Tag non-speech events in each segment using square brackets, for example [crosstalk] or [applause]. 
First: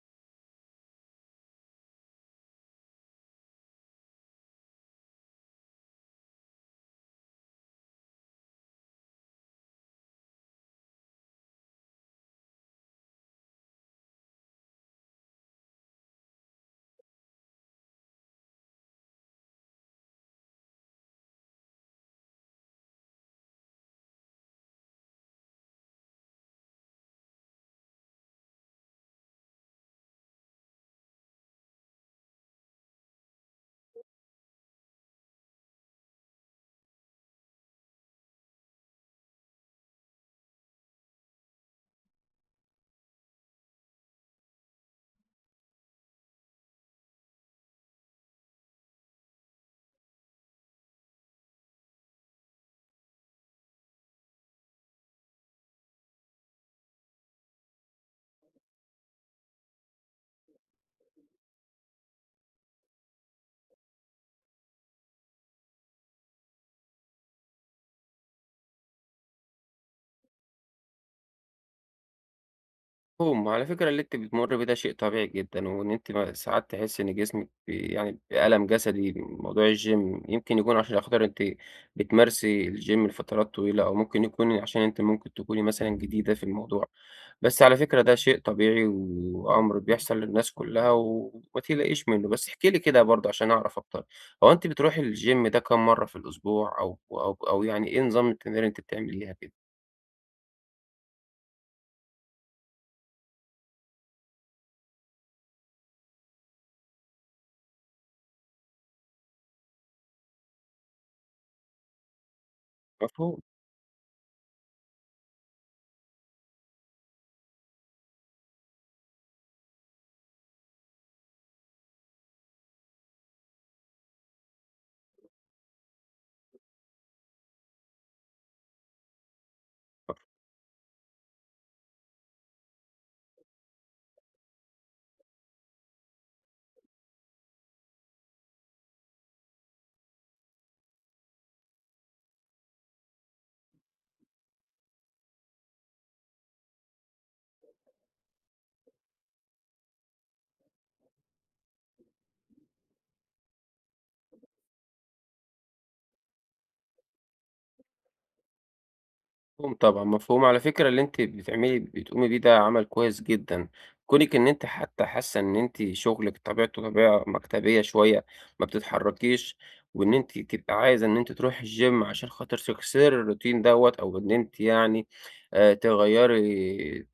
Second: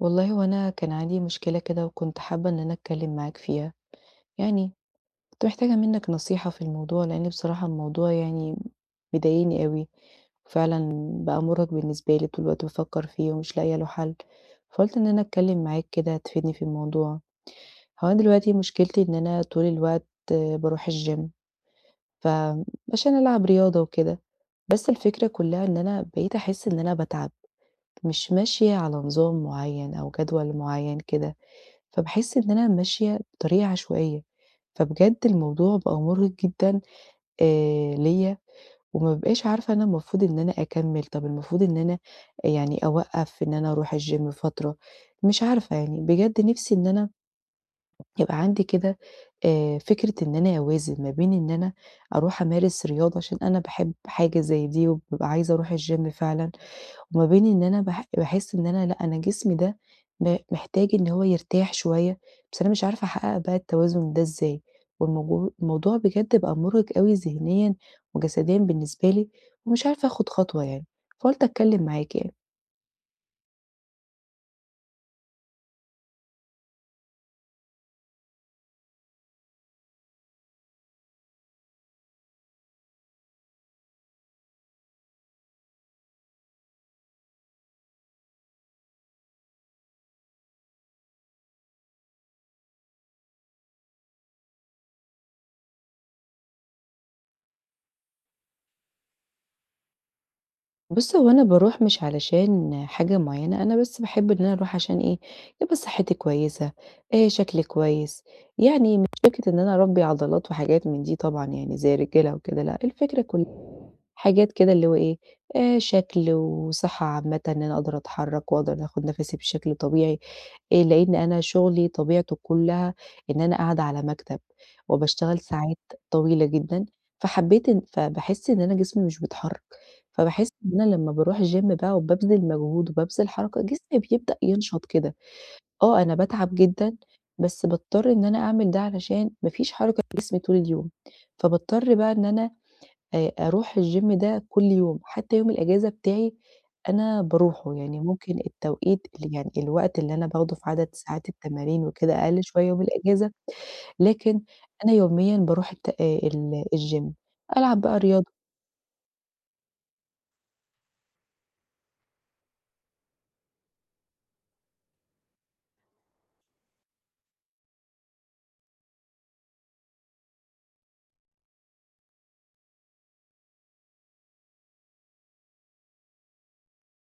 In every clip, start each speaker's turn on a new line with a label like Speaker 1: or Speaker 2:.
Speaker 1: والله هو أنا كان عندي مشكلة كده وكنت حابة إن أنا أتكلم معاك فيها، يعني كنت محتاجة منك نصيحة في الموضوع لأن بصراحة الموضوع يعني مضايقني أوي، وفعلًا بقى مرهق بالنسبة لي طول الوقت بافكر فيه ومش لاقية له حل، فقُلت إن أنا أتكلم معاك كده تفيدني في الموضوع. هو أنا دلوقتي مشكلتي إن أنا طول الوقت باروح الgym ف عشان ألعب رياضة وكده، بس الفكرة كلها إن أنا بقيت أحس إن أنا باتعب، مش ماشية على نظام معين أو جدول معين كده. فباحس إن أنا ماشية بطريقة عشوائية، فبجد الموضوع بقى مُرهق جدًا ليّا، وما بابقاش عارفة أنا المفروض إن أنا أكمّل، طَب المفروض إن أنا يعني أوقّف إن أنا أروح الgym فترة، مش عارفة يعني بجد نِفْسي إن أنا يبقى عندي كده فكرة إن أنا أوازن ما بين إن أنا أروح أمارس رياضة عشان أنا باحب حاجة زي دي وبابقى عايزة أروح الgym فعلًا، وما بين إن أنا باحس إن أنا لأ، أنا جسمي ده محتاج إن هو يرتاح شوية، بس أنا مش عارفة أحقق بقى التوازن ده إزاي، الموضوع بجد بقى مُرهق أوي ذهنيًا وجسديًا بالنسبة لي، ومش عارفة آخد خطوة يعني، فقُلت أتكلم معاكِ يعني.
Speaker 2: مفهوم، على فكرة اللي أنتِ بتمُرّي بيه ده شيء طبيعي جدًا، وإن أنتِ ساعات تحسّي إن جسمِك يعني بألم جسدي من موضوع الgym يمكن يكون عشان خاطر أنتِ بتمارسي الgym لفترات طويلة، أو ممكن يكون عشان أنتِ ممكن تكوني مثلًا جديدة في الموضوع، بس على فكرة ده شيء طبيعي وأمر بيحصل للناس كلّها وما تقلقيش منّه، بس احكي لي كده برضه عشان أعرف أكتر، هو أنتِ بتروحي الgym ده كام مرّة في الأسبوع أو يعني إيه نظام التمارين اللي أنتِ بتعمليها كده؟
Speaker 1: بُص، هو أنا باروح مش علشان حاجة معيّنة، أنا بس باحب إن أنا أروح عشان إيه، يبقى صحّتي كويسة، شكلي كويس، يعني مش فكرة إن أنا أربّي عضلات وحاجات من دي طبعًا يعني زي الرجالة وكده لأ، الفكرة
Speaker 2: مفهوم.
Speaker 1: كلّها حاجات كده اللي هو إيه، شكل وصحّة عامةً إن أنا أقدر أتحرّك وأقدر آخُد نَفَسي بشكل طبيعي، لإن أنا شُغلي طبيعته كلّها إن أنا قاعدة على مكتب وباشتغل ساعات طويلة جدًا، فحبّيت إن فباحس إن أنا جسمي مش بيتحرّك. فباحس إن أنا لمّا باروح الgym بقى وبابذل مجهود وبابذل حركة، جسمي بيبدأ ينشط كده. آه، أنا باتعب جدًا، بس باضطر إن أنا أعمل ده علشان ما فيش حركة في جسمي طول اليوم، فباضطر بقى إن أنا أروح الgym ده كل يوم، حتى يوم الأجازة بتاعي أنا باروحه، يعني ممكن التوقيت اللي يعني الوقت اللي أنا باخده في عدد ساعات التمارين وكده أقل شوية يوم الأجازة، لكن أنا يوميًا باروح الت ال الgym ألعب بقى رياضة.
Speaker 2: مفهوم طبعًا، مفهوم. على فكرة اللي أنتِ بتعملي بتقومي بيه ده عمل كويس جدًا، كونِك إن أنتِ حتى حاسة إن أنتِ شغلِك طبيعته طبيعة مكتبية شوية، ما بتتحركيش، وإن أنتِ تبقى عايزة إن أنتِ تروحي الgym عشان خاطر تكسري الروتين دوّة، أو إن أنتِ يعني تغيّري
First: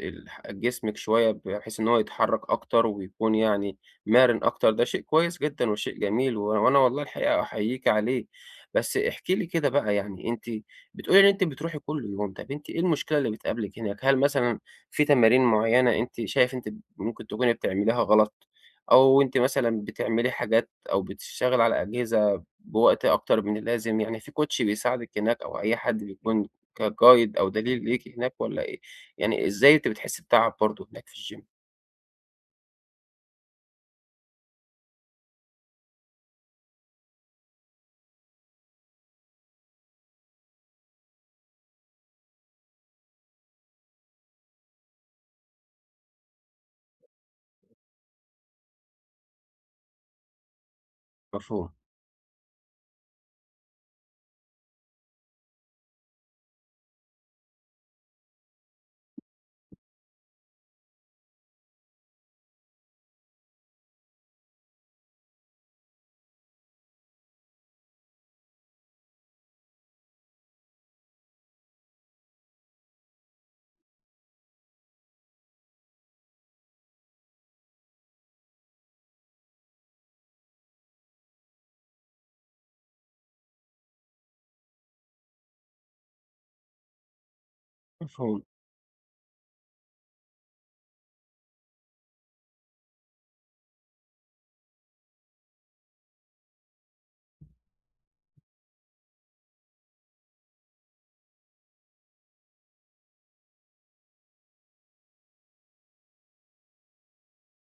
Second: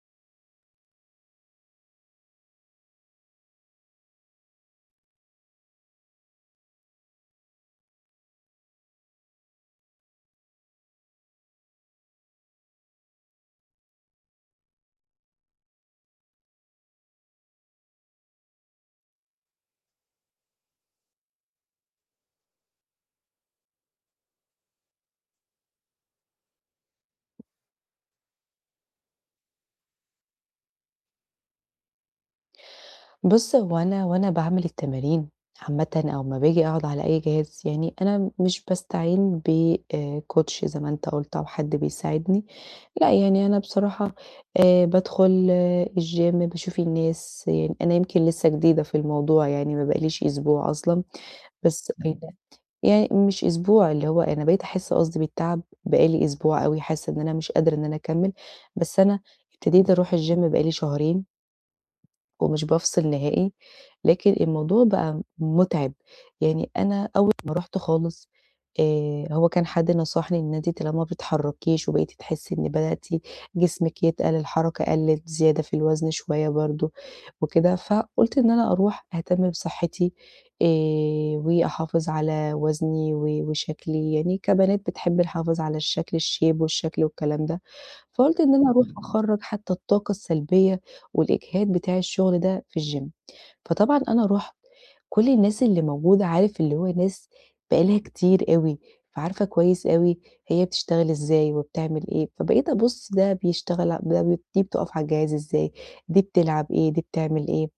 Speaker 2: جسمِك شوية بحيث إن هو يتحرك أكتر ويكون يعني مَرِن أكتر، ده شيء كويس جدًا وشيء جميل، وأنا والله الحقيقة أحييكِ عليه. بس احكي لي كده بقى يعني أنتِ بتقولي إن أنتِ بتروحي كل يوم، طب أنتِ إيه المشكلة اللي بتقابلِك هناك؟ هل مثلًا في تمارين معيّنة أنتِ شايف أنتِ ممكن تكوني بتعمليها غلط، أو أنتِ مثلًا بتعملي حاجات أو بتشتغلي على أجهزة بوقت أكتر من اللازم، يعني في كوتش بيساعدِك هناك أو أي حد بيكون كguide أو دليل ليكِ هناك والّا إيه؟ يعني إزاي أنتِ بتحسّي بتعب برضه هناك في الgym؟
Speaker 1: بُص، هو أنا وأنا باعمل التمارين عامةً أو أمّا باجي أقعد على أي جهاز، يعني أنا مش باستعين ب coach زي ما أنت قُلت أو حد بيساعدني، لأ، يعني أنا بصراحة بادخل الgym باشوف الناس، يعني أنا يمكن لسه جديدة في الموضوع يعني ما بقاليش أسبوع أصلًا،
Speaker 2: مفهوم،
Speaker 1: بس. يعني مش أسبوع، اللي هو أنا بقيت أحس قصدي بالتعب بقى لي أسبوع أوي، حاسة إن أنا مش قادرة إن أنا أكمّل، بس أنا ابتديت أروح الgym بقى لي شهرين. ومش بافصل نهائي، لكن الموضوع بقى مُتعب، يعني أنا أول ما رُحت خالص هو كان حد نصحني إن أنتِ طالما ما بتتحركيش وبقيتِ تحسي إن بدأتِ جسمِك يتقل، الحركة قلِّت، زيادة في الوزن شوية برضه وكده، فقُلت إن أنا أروح أهتم بصحّتي آآ وأحافظ على وزني و وشكلي، يعني كبنات بتحب الحفاظ على الشكل الshape والشكل والكلام ده، فقُلت
Speaker 2: مفهوم،
Speaker 1: إن أنا أروح أخرّج حتى الطاقة السلبية والإجهاد بتاع الشغل ده في الgym. فطبعًا أنا رُحت، كل الناس اللي موجودة عارف اللي هو ناس بقى لها كتير أوي، فعارفة كويس أوي هي بتشتغل إزاي وبتعمل إيه، فبقيت أبُص ده بيشتغل ع ده دي بتقف على الجهاز إزاي، دي بتلعب إيه، دي بتعمل إيه،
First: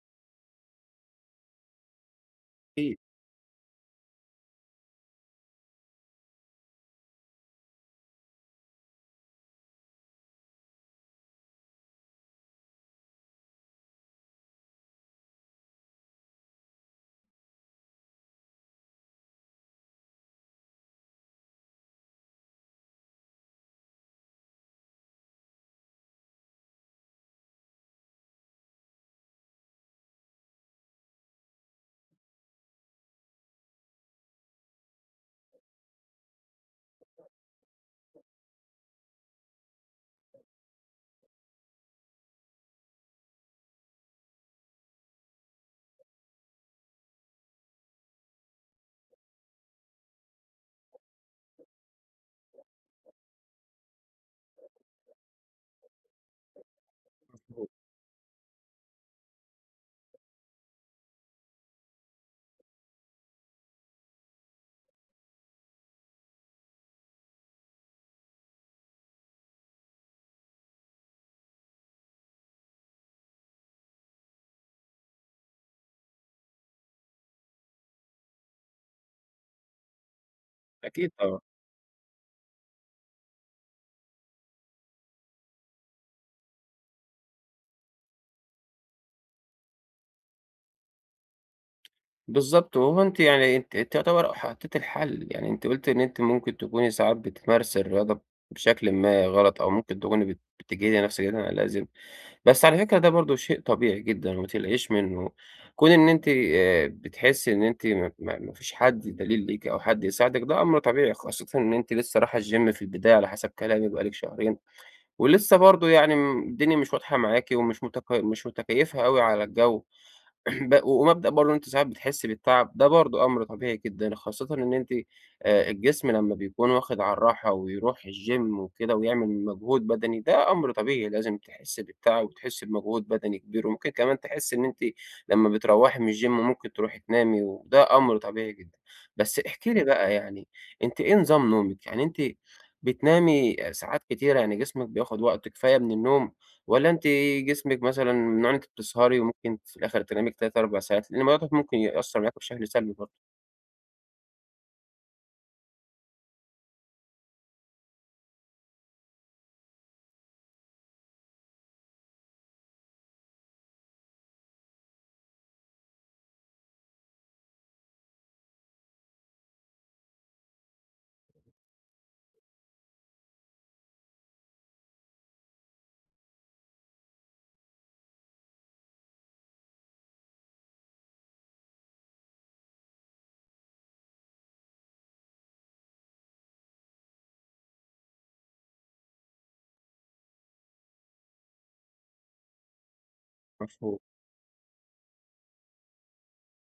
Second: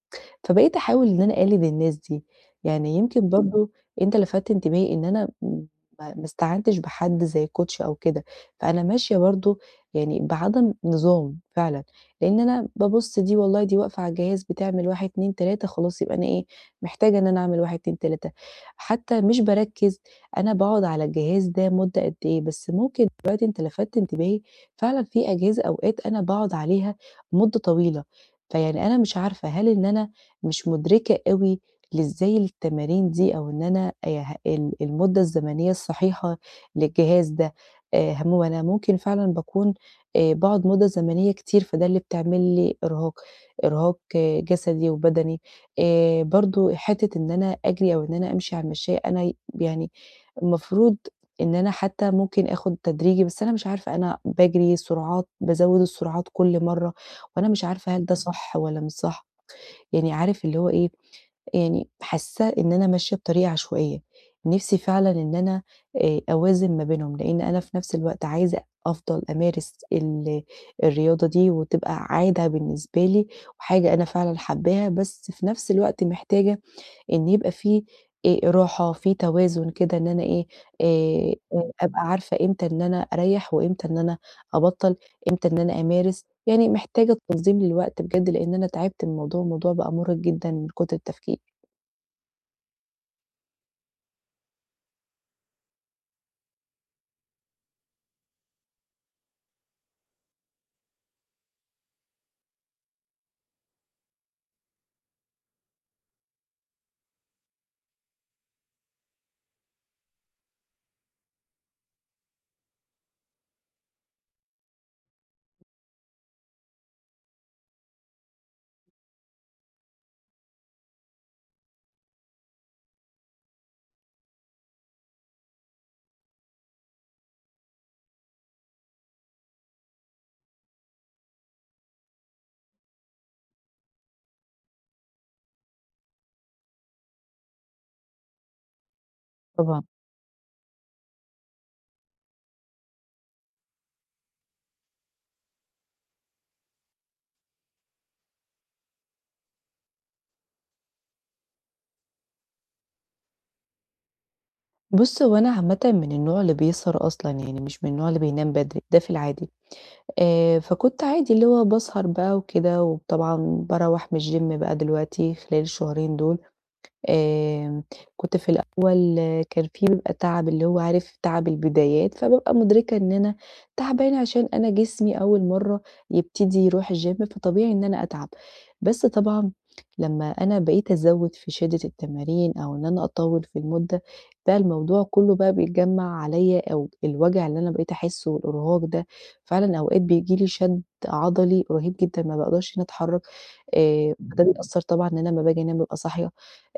Speaker 1: فبقيت أحاول إن أنا أقلد الناس دي. يعني
Speaker 2: أكيد،
Speaker 1: يمكن برضه أنت لفتت انتباهي إن أنا م ما ما استعنتش بحد زي coach أو كده، فأنا ماشية برضه يعني بعدم نظام فعلًا. لأن أنا بابُص دي والله دي واقفة على الجهاز بتعمل 1، 2، 3 خلاص يبقى أنا إيه، محتاجة إن أنا أعمل 1، 2، 3 حتى مش باركّز أنا باقعد على الجهاز ده مدة قد إيه، بس ممكن دلوقتي أنت لفتت انتباهي فعلًا في أجهزة أوقات أنا باقعد عليها مدة طويلة، فيعني أنا مش عارفة هل إن أنا مش مُدركة أوي لإزاي التمارين دي أو إن أنا ه ال المدة الزمنية الصحيحة للجهاز ده، هو أنا ممكن فعلًا باكون باقعد مدة زمنية كتير، فده اللي بتعمل لي إرهاق، إرهاق آه، جسدي وبدني. برضه حتّة إن أنا أجري أو إن أنا أمشي على المشّاية أنا يعني المفروض إن أنا حتّى ممكن آخُد تدريجي، بس أنا مش عارفة أنا باجري سرعات، بازوّد السرعات كل مرّة، وأنا مش عارفة هل ده صح والّا مش صح، يعني عارف اللي هو إيه يعني حاسة إن أنا ماشية بطريقة عشوائية، نِفْسي فعلًا إن أنا أوازن ما بينهم، لإن أنا في نَفْس الوقت عايزة أفضل أمارس ال الرياضة دي وتبقى عادة بالنسبة لي وحاجة أنا فعلًا حاباها، بس في نَفْس الوقت محتاجة إن يبقى في راحة، في توازن كده إن أنا إيه،
Speaker 2: أكيد
Speaker 1: آآ
Speaker 2: طبعًا.
Speaker 1: أبقى عارفة إمتى إن أنا أريّح وإمتى إن أنا أبطّل، إمتى إن أنا أمارس، يعني محتاجة تنظيم للوقت بجد لإن أنا تعبت من الموضوع، الموضوع بقى مُرهق جدًا من كُتر التفكير.
Speaker 2: بالضبط، وهو أنتِ يعني أنتِ تعتبر حطيتِ الحل، يعني أنتِ قُلتِ إن أنتِ ممكن تكوني ساعات بتمارسي الرياضة بشكل ما غلط، أو ممكن تكوني بتجهدي نفسِك زيادة عن اللازم، بس على فكرة ده برضه شيء طبيعي جدًا وما تقلقيش منه، كون إن أنتِ بتحسي إن أنتِ ما فيش حد دليل ليكِ أو حد يساعدِك ده أمر طبيعي، خاصةً إن أنتِ لسه رايحة الgym في البداية على حسب كلامِك بقى لِك شهرين، ولسه برضه يعني الدنيا مش واضحة معاكِ ومش مش متكيفة أوي على الجو. [clears throat] ومبدأ برضه إن أنتِ ساعات بتحسّي بالتعب، ده برضه أمر طبيعي جدًا، خاصةً إن أنتِ الجسم لمّا بيكون واخد على الراحة ويروح الgym وكده ويعمل مجهود بدني، ده أمر طبيعي لازم تحسّي بالتعب وتحسّي بمجهود بدني كبير، وممكن كمان تحسّي إن أنتِ لمّا بتروّحي من الgym ممكن تروحي تنامي وده أمر طبيعي جدًا. بس احكي
Speaker 1: طبعًا.
Speaker 2: لي بقى يعني أنتِ إيه نظام نومِك؟ يعني أنتِ بتنامي ساعات كتيرة، يعني جسمِك بياخد وقت كفاية من النوم؟ والّا أنتِ جسمِك مثلًا من النوع اللي أنتِ بتسهري وممكن في الآخر تنامي ك 3، 4 ساعات؟ لإن الموضوع ده ممكن يأثّر معاكِ بشكل سلبي برضه،
Speaker 1: بُص، هو أنا عامةً من النوع اللي بيسهر أصلًا، يعني مش من النوع اللي بينام بدري، ده في العادي. فكنت عادي اللي هو باسهر بقى وكده، وطبعًا باروّح من الgym بقى دلوقتي خلال الشهرين دول، آمم، كنت في الأول كان في بيبقى تعب اللي هو عارف تعب البدايات، فبابقى مُدركة إن أنا تعبانة عشان أنا جسمي أول مرّة يبتدي يروح الgym فطبيعي إن أنا أتعب، بس طبعًا لمّا أنا بقيت أزوّد في شدة التمارين أو إن أنا أطوّل في المدة، بقى الموضوع كلّه بقى بيتجمّع عليَّ أو الوجع اللي أنا بقيت أحسّه والإرهاق ده، فعلًا أوقات بييجي لي شد عضلي رهيب جدًا ما باقدرش إن أتحرّك.
Speaker 2: مفهوم،
Speaker 1: فده بيأثّر طبعًا إن أنا لمّا باجي أنام بابقى صاحية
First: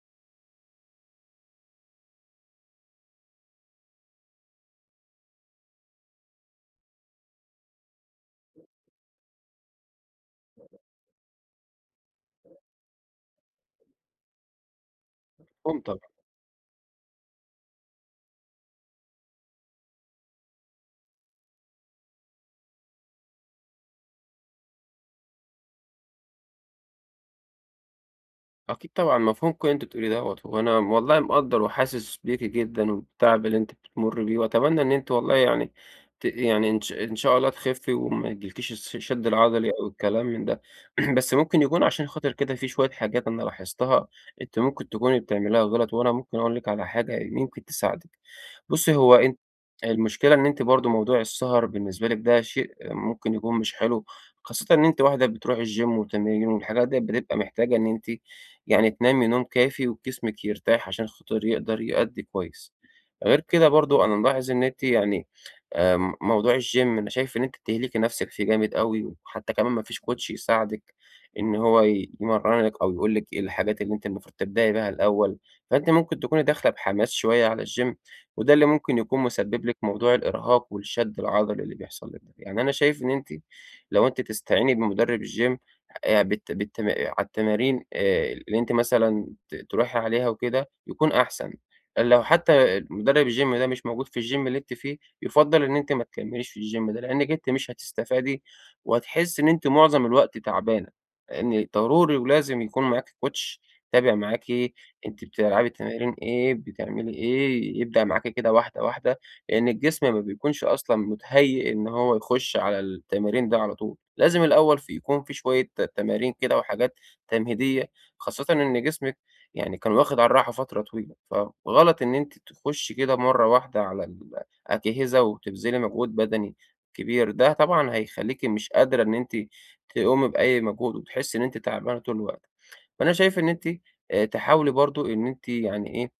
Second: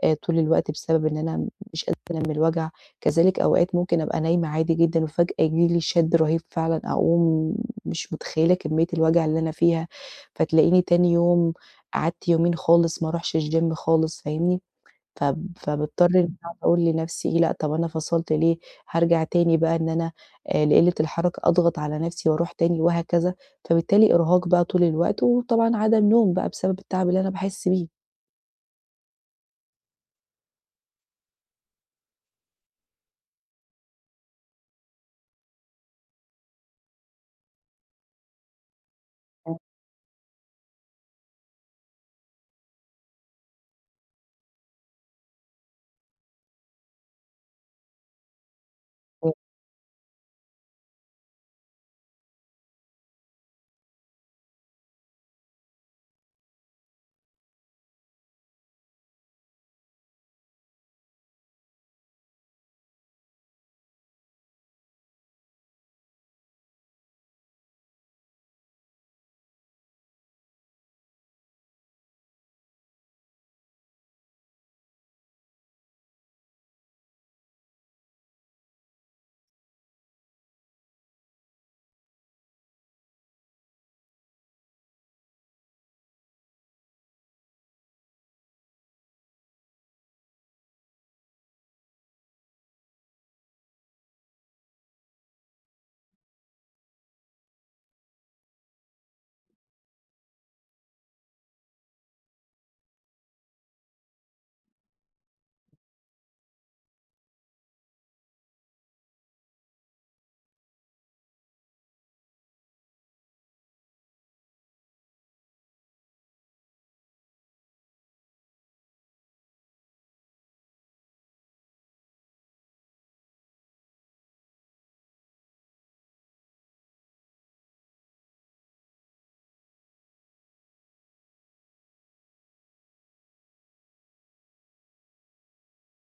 Speaker 1: طول الوقت بسبب إن أنا مش قادرة أنام من الوجع، كذلك أوقات ممكن أبقى نايمة عادي جدًا وفجأة ييجي لي شَد رهيب فعلًا أقوم مش متخيّلة كمية الوجع اللي أنا فيها، فتلاقيني تاني يوم قعدت يومين خالص ما أروحش الgym خالص، فاهمني؟
Speaker 2: مفهوم
Speaker 1: فباضطر
Speaker 2: طبعًا.
Speaker 1: إني أقعد أقول لنفسي إيه، لأ طب أنا فصلت ليه، هارجع تاني بقى إن أنا لقلة الحركة أضغط على نفسي وأروح تاني وهكذا، فبالتالي إرهاق بقى طول الوقت، وطبعًا عدم نوم بقى بسبب التعب اللي أنا باحس بيه.
Speaker 2: أكيد طبعًا، مفهوم كل اللي أنتِ بتقوليه دوّة، وأنا والله مقدّر وحاسس بيكِ جدًا وبالتعب اللي أنتِ بتمُرّي بيه، وأتمنى إن أنتِ والله يعني يعني إن شاء الله تخفّي وما يجيلكيش الشد العضلي أو الكلام من ده، [clears throat] بس ممكن يكون عشان خاطر كده في شوية حاجات أنا لاحظتها أنتِ ممكن تكوني بتعمليها غلط، وأنا ممكن أقول لِك على حاجة يمكن تساعدِك. بُصّي، هو أنتِ
Speaker 1: [unintelligible]
Speaker 2: المشكلة إن أنتِ برضه موضوع السهر بالنسبة لِك ده شيء ممكن يكون مش حلو، خاصةً إن أنتِ واحدة بتروحي الgym وتمارين والحاجات ديّة بتبقى محتاجة إن أنتِ يعني تنامي نوم كافي وجسمِك يرتاح عشان خاطر يقدر يأدّي كويس. غير كده برضه أنا ملاحظ إن أنتِ يعني موضوع الGym أنا شايف إن أنتِ بتهلكي نفسِك فيه جامد أوي، وحتى كمان ما فيش Coach يساعدِك إن هو يمرّنِك أو يقول لِك إيه الحاجات اللي أنتِ المفروض تبدئي بيها الأول، فأنتِ ممكن تكوني داخلة بحماس شوية على الGym وده اللي ممكن يكون مسبب لِك موضوع الإرهاق والشد العضلي اللي بيحصل لِك ده. يعني أنا شايف إن أنتِ لو أنتِ تستعيني بمدرب الGym بالت بالتما على التمارين اللي أنتِ مثلًا تروحي عليها وكده يكون أحسن. لو حتى مدرب الgym ده مش موجود في الgym اللي أنتِ فيه، يُفضّل إن أنتِ ما تكمّليش في الgym ده، لإنِّك أنتِ مش هتستفادي، وهتحسّي إن أنتِ معظم الوقت تعبانة، لإن ضروري ولازم يكون معاكِ coach يتابع معاكِ أنتِ بتلعبي تمارين إيه، بتعملي إيه، يبدأ معاكِ كده واحدة، واحدة، لإن الجسم ما بيكونش أصلًا مُتهيّئ إن هو يخُش على التمارين ده على طول، لازم الأول يكون في شوية تمارين كده وحاجات تمهيدية، خاصةً إن جسمِك يعني كان واخد على الراحة فترة طويلة، فغلط إن أنتِ تخشي كده مرة واحدة على الأجهزة وتبذلي مجهود بدني كبير، ده طبعًا هيخلّيكِ مش قادرة إن أنتِ تقومي بأي مجهود، وتحسي إن أنتِ تعبانة طول الوقت، فأنا شايف إن أنتِ تحاولي برضه إن أنتِ يعني إيه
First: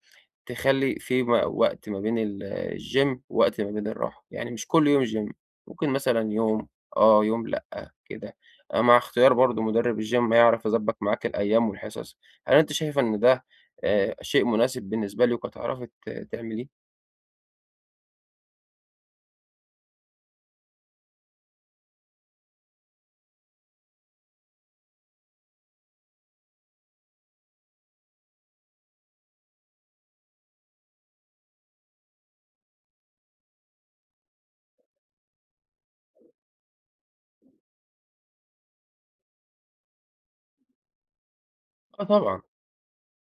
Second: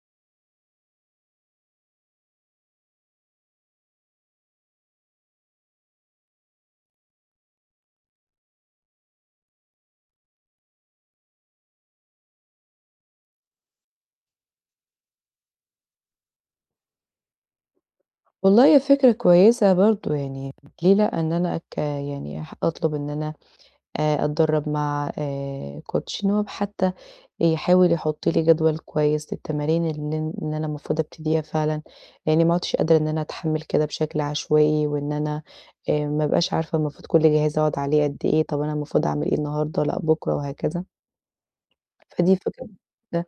Speaker 2: تخلّي في وقت ما بين ال الgym ووقت ما بين الراحة، يعني مش كل يوم gym ممكن مثلًا يوم آه، يوم لأ، كده. مع اختيار برضه مدرب الgym هيعرف يضبّط معاك الأيام والحصص. هل أنتِ شايفة إن ده شيء مناسب بالنسبة لِك وهتعرفي تعمليه؟
Speaker 1: والله هي فكرة كويسة برضه يعني ليه لأ إن أنا يعني أطلب إن أنا أتدرّب مع Coach إن هو حتّى يحاول يحُط لي جدول كويس للتمارين اللي إن أنا المفروض أبتديها فعلًا، لإنّي ما عُدتش قادرة إن أنا أتحمّل كده بشكل عشوائي وإن أنا ما ابقاش عارفة المفروض كل جهاز أقعد عليه قد إيه، طَب أنا المفروض أعمل إيه النهارده، لأ بُكرة وهكذا.
Speaker 2: آه
Speaker 1: فدي
Speaker 2: طبعًا،
Speaker 1: فكرة كده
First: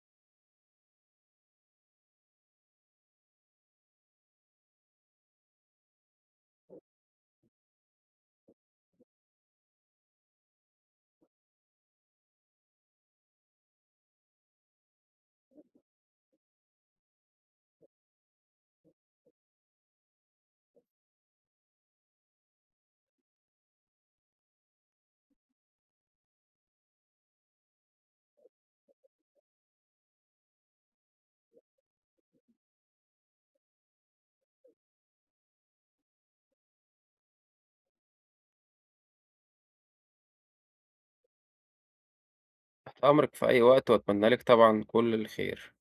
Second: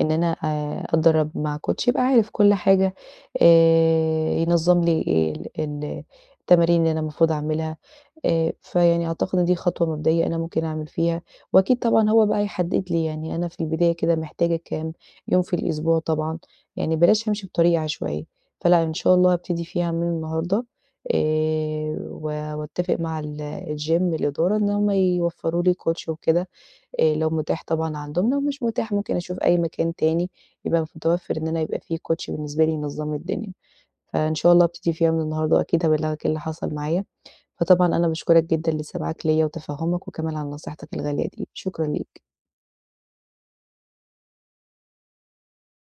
Speaker 1: إن أنا أتدرّب مع كوتش يبقى عارف كل حاجة، ينظّم لي إيه ال ال التمارين اللي أنا المفروض أعملها، فيعني أعتقد إن دي خطوة مبدئية أنا ممكن أعمل فيها، وأكيد طبعًا هو بقى يحدد لي يعني أنا في البداية كده محتاجة كام يوم في الأسبوع طبعًا، يعني بلاش أمشي بطريقة عشوائية، فلأ إن شاء الله هابتدي فيها من النهارده، و وأتّفق مع الgym الإدارة إن هُم يوفّروا لي كوتش وكده. لو متاح طبعًا عندهم، لو مش متاح ممكن أشوف أي مكان تاني يبقى متوفر إن أنا يبقى في coach بالنسبة لي ينظّم الدنيا، فإن شاء الله أبتدي فيها من النهارده وأكيد هابلّغك إيه اللي حصل معايا، فطبعًا أنا باشكرك جدًا لسماعك ليّا وتفهُّمك وكمان على نصيحتك الغالية دي، شكرًا ليك.
Speaker 2: تحت أمرِك في أي وقت وأتمنى لِك طبعًا كل الخير.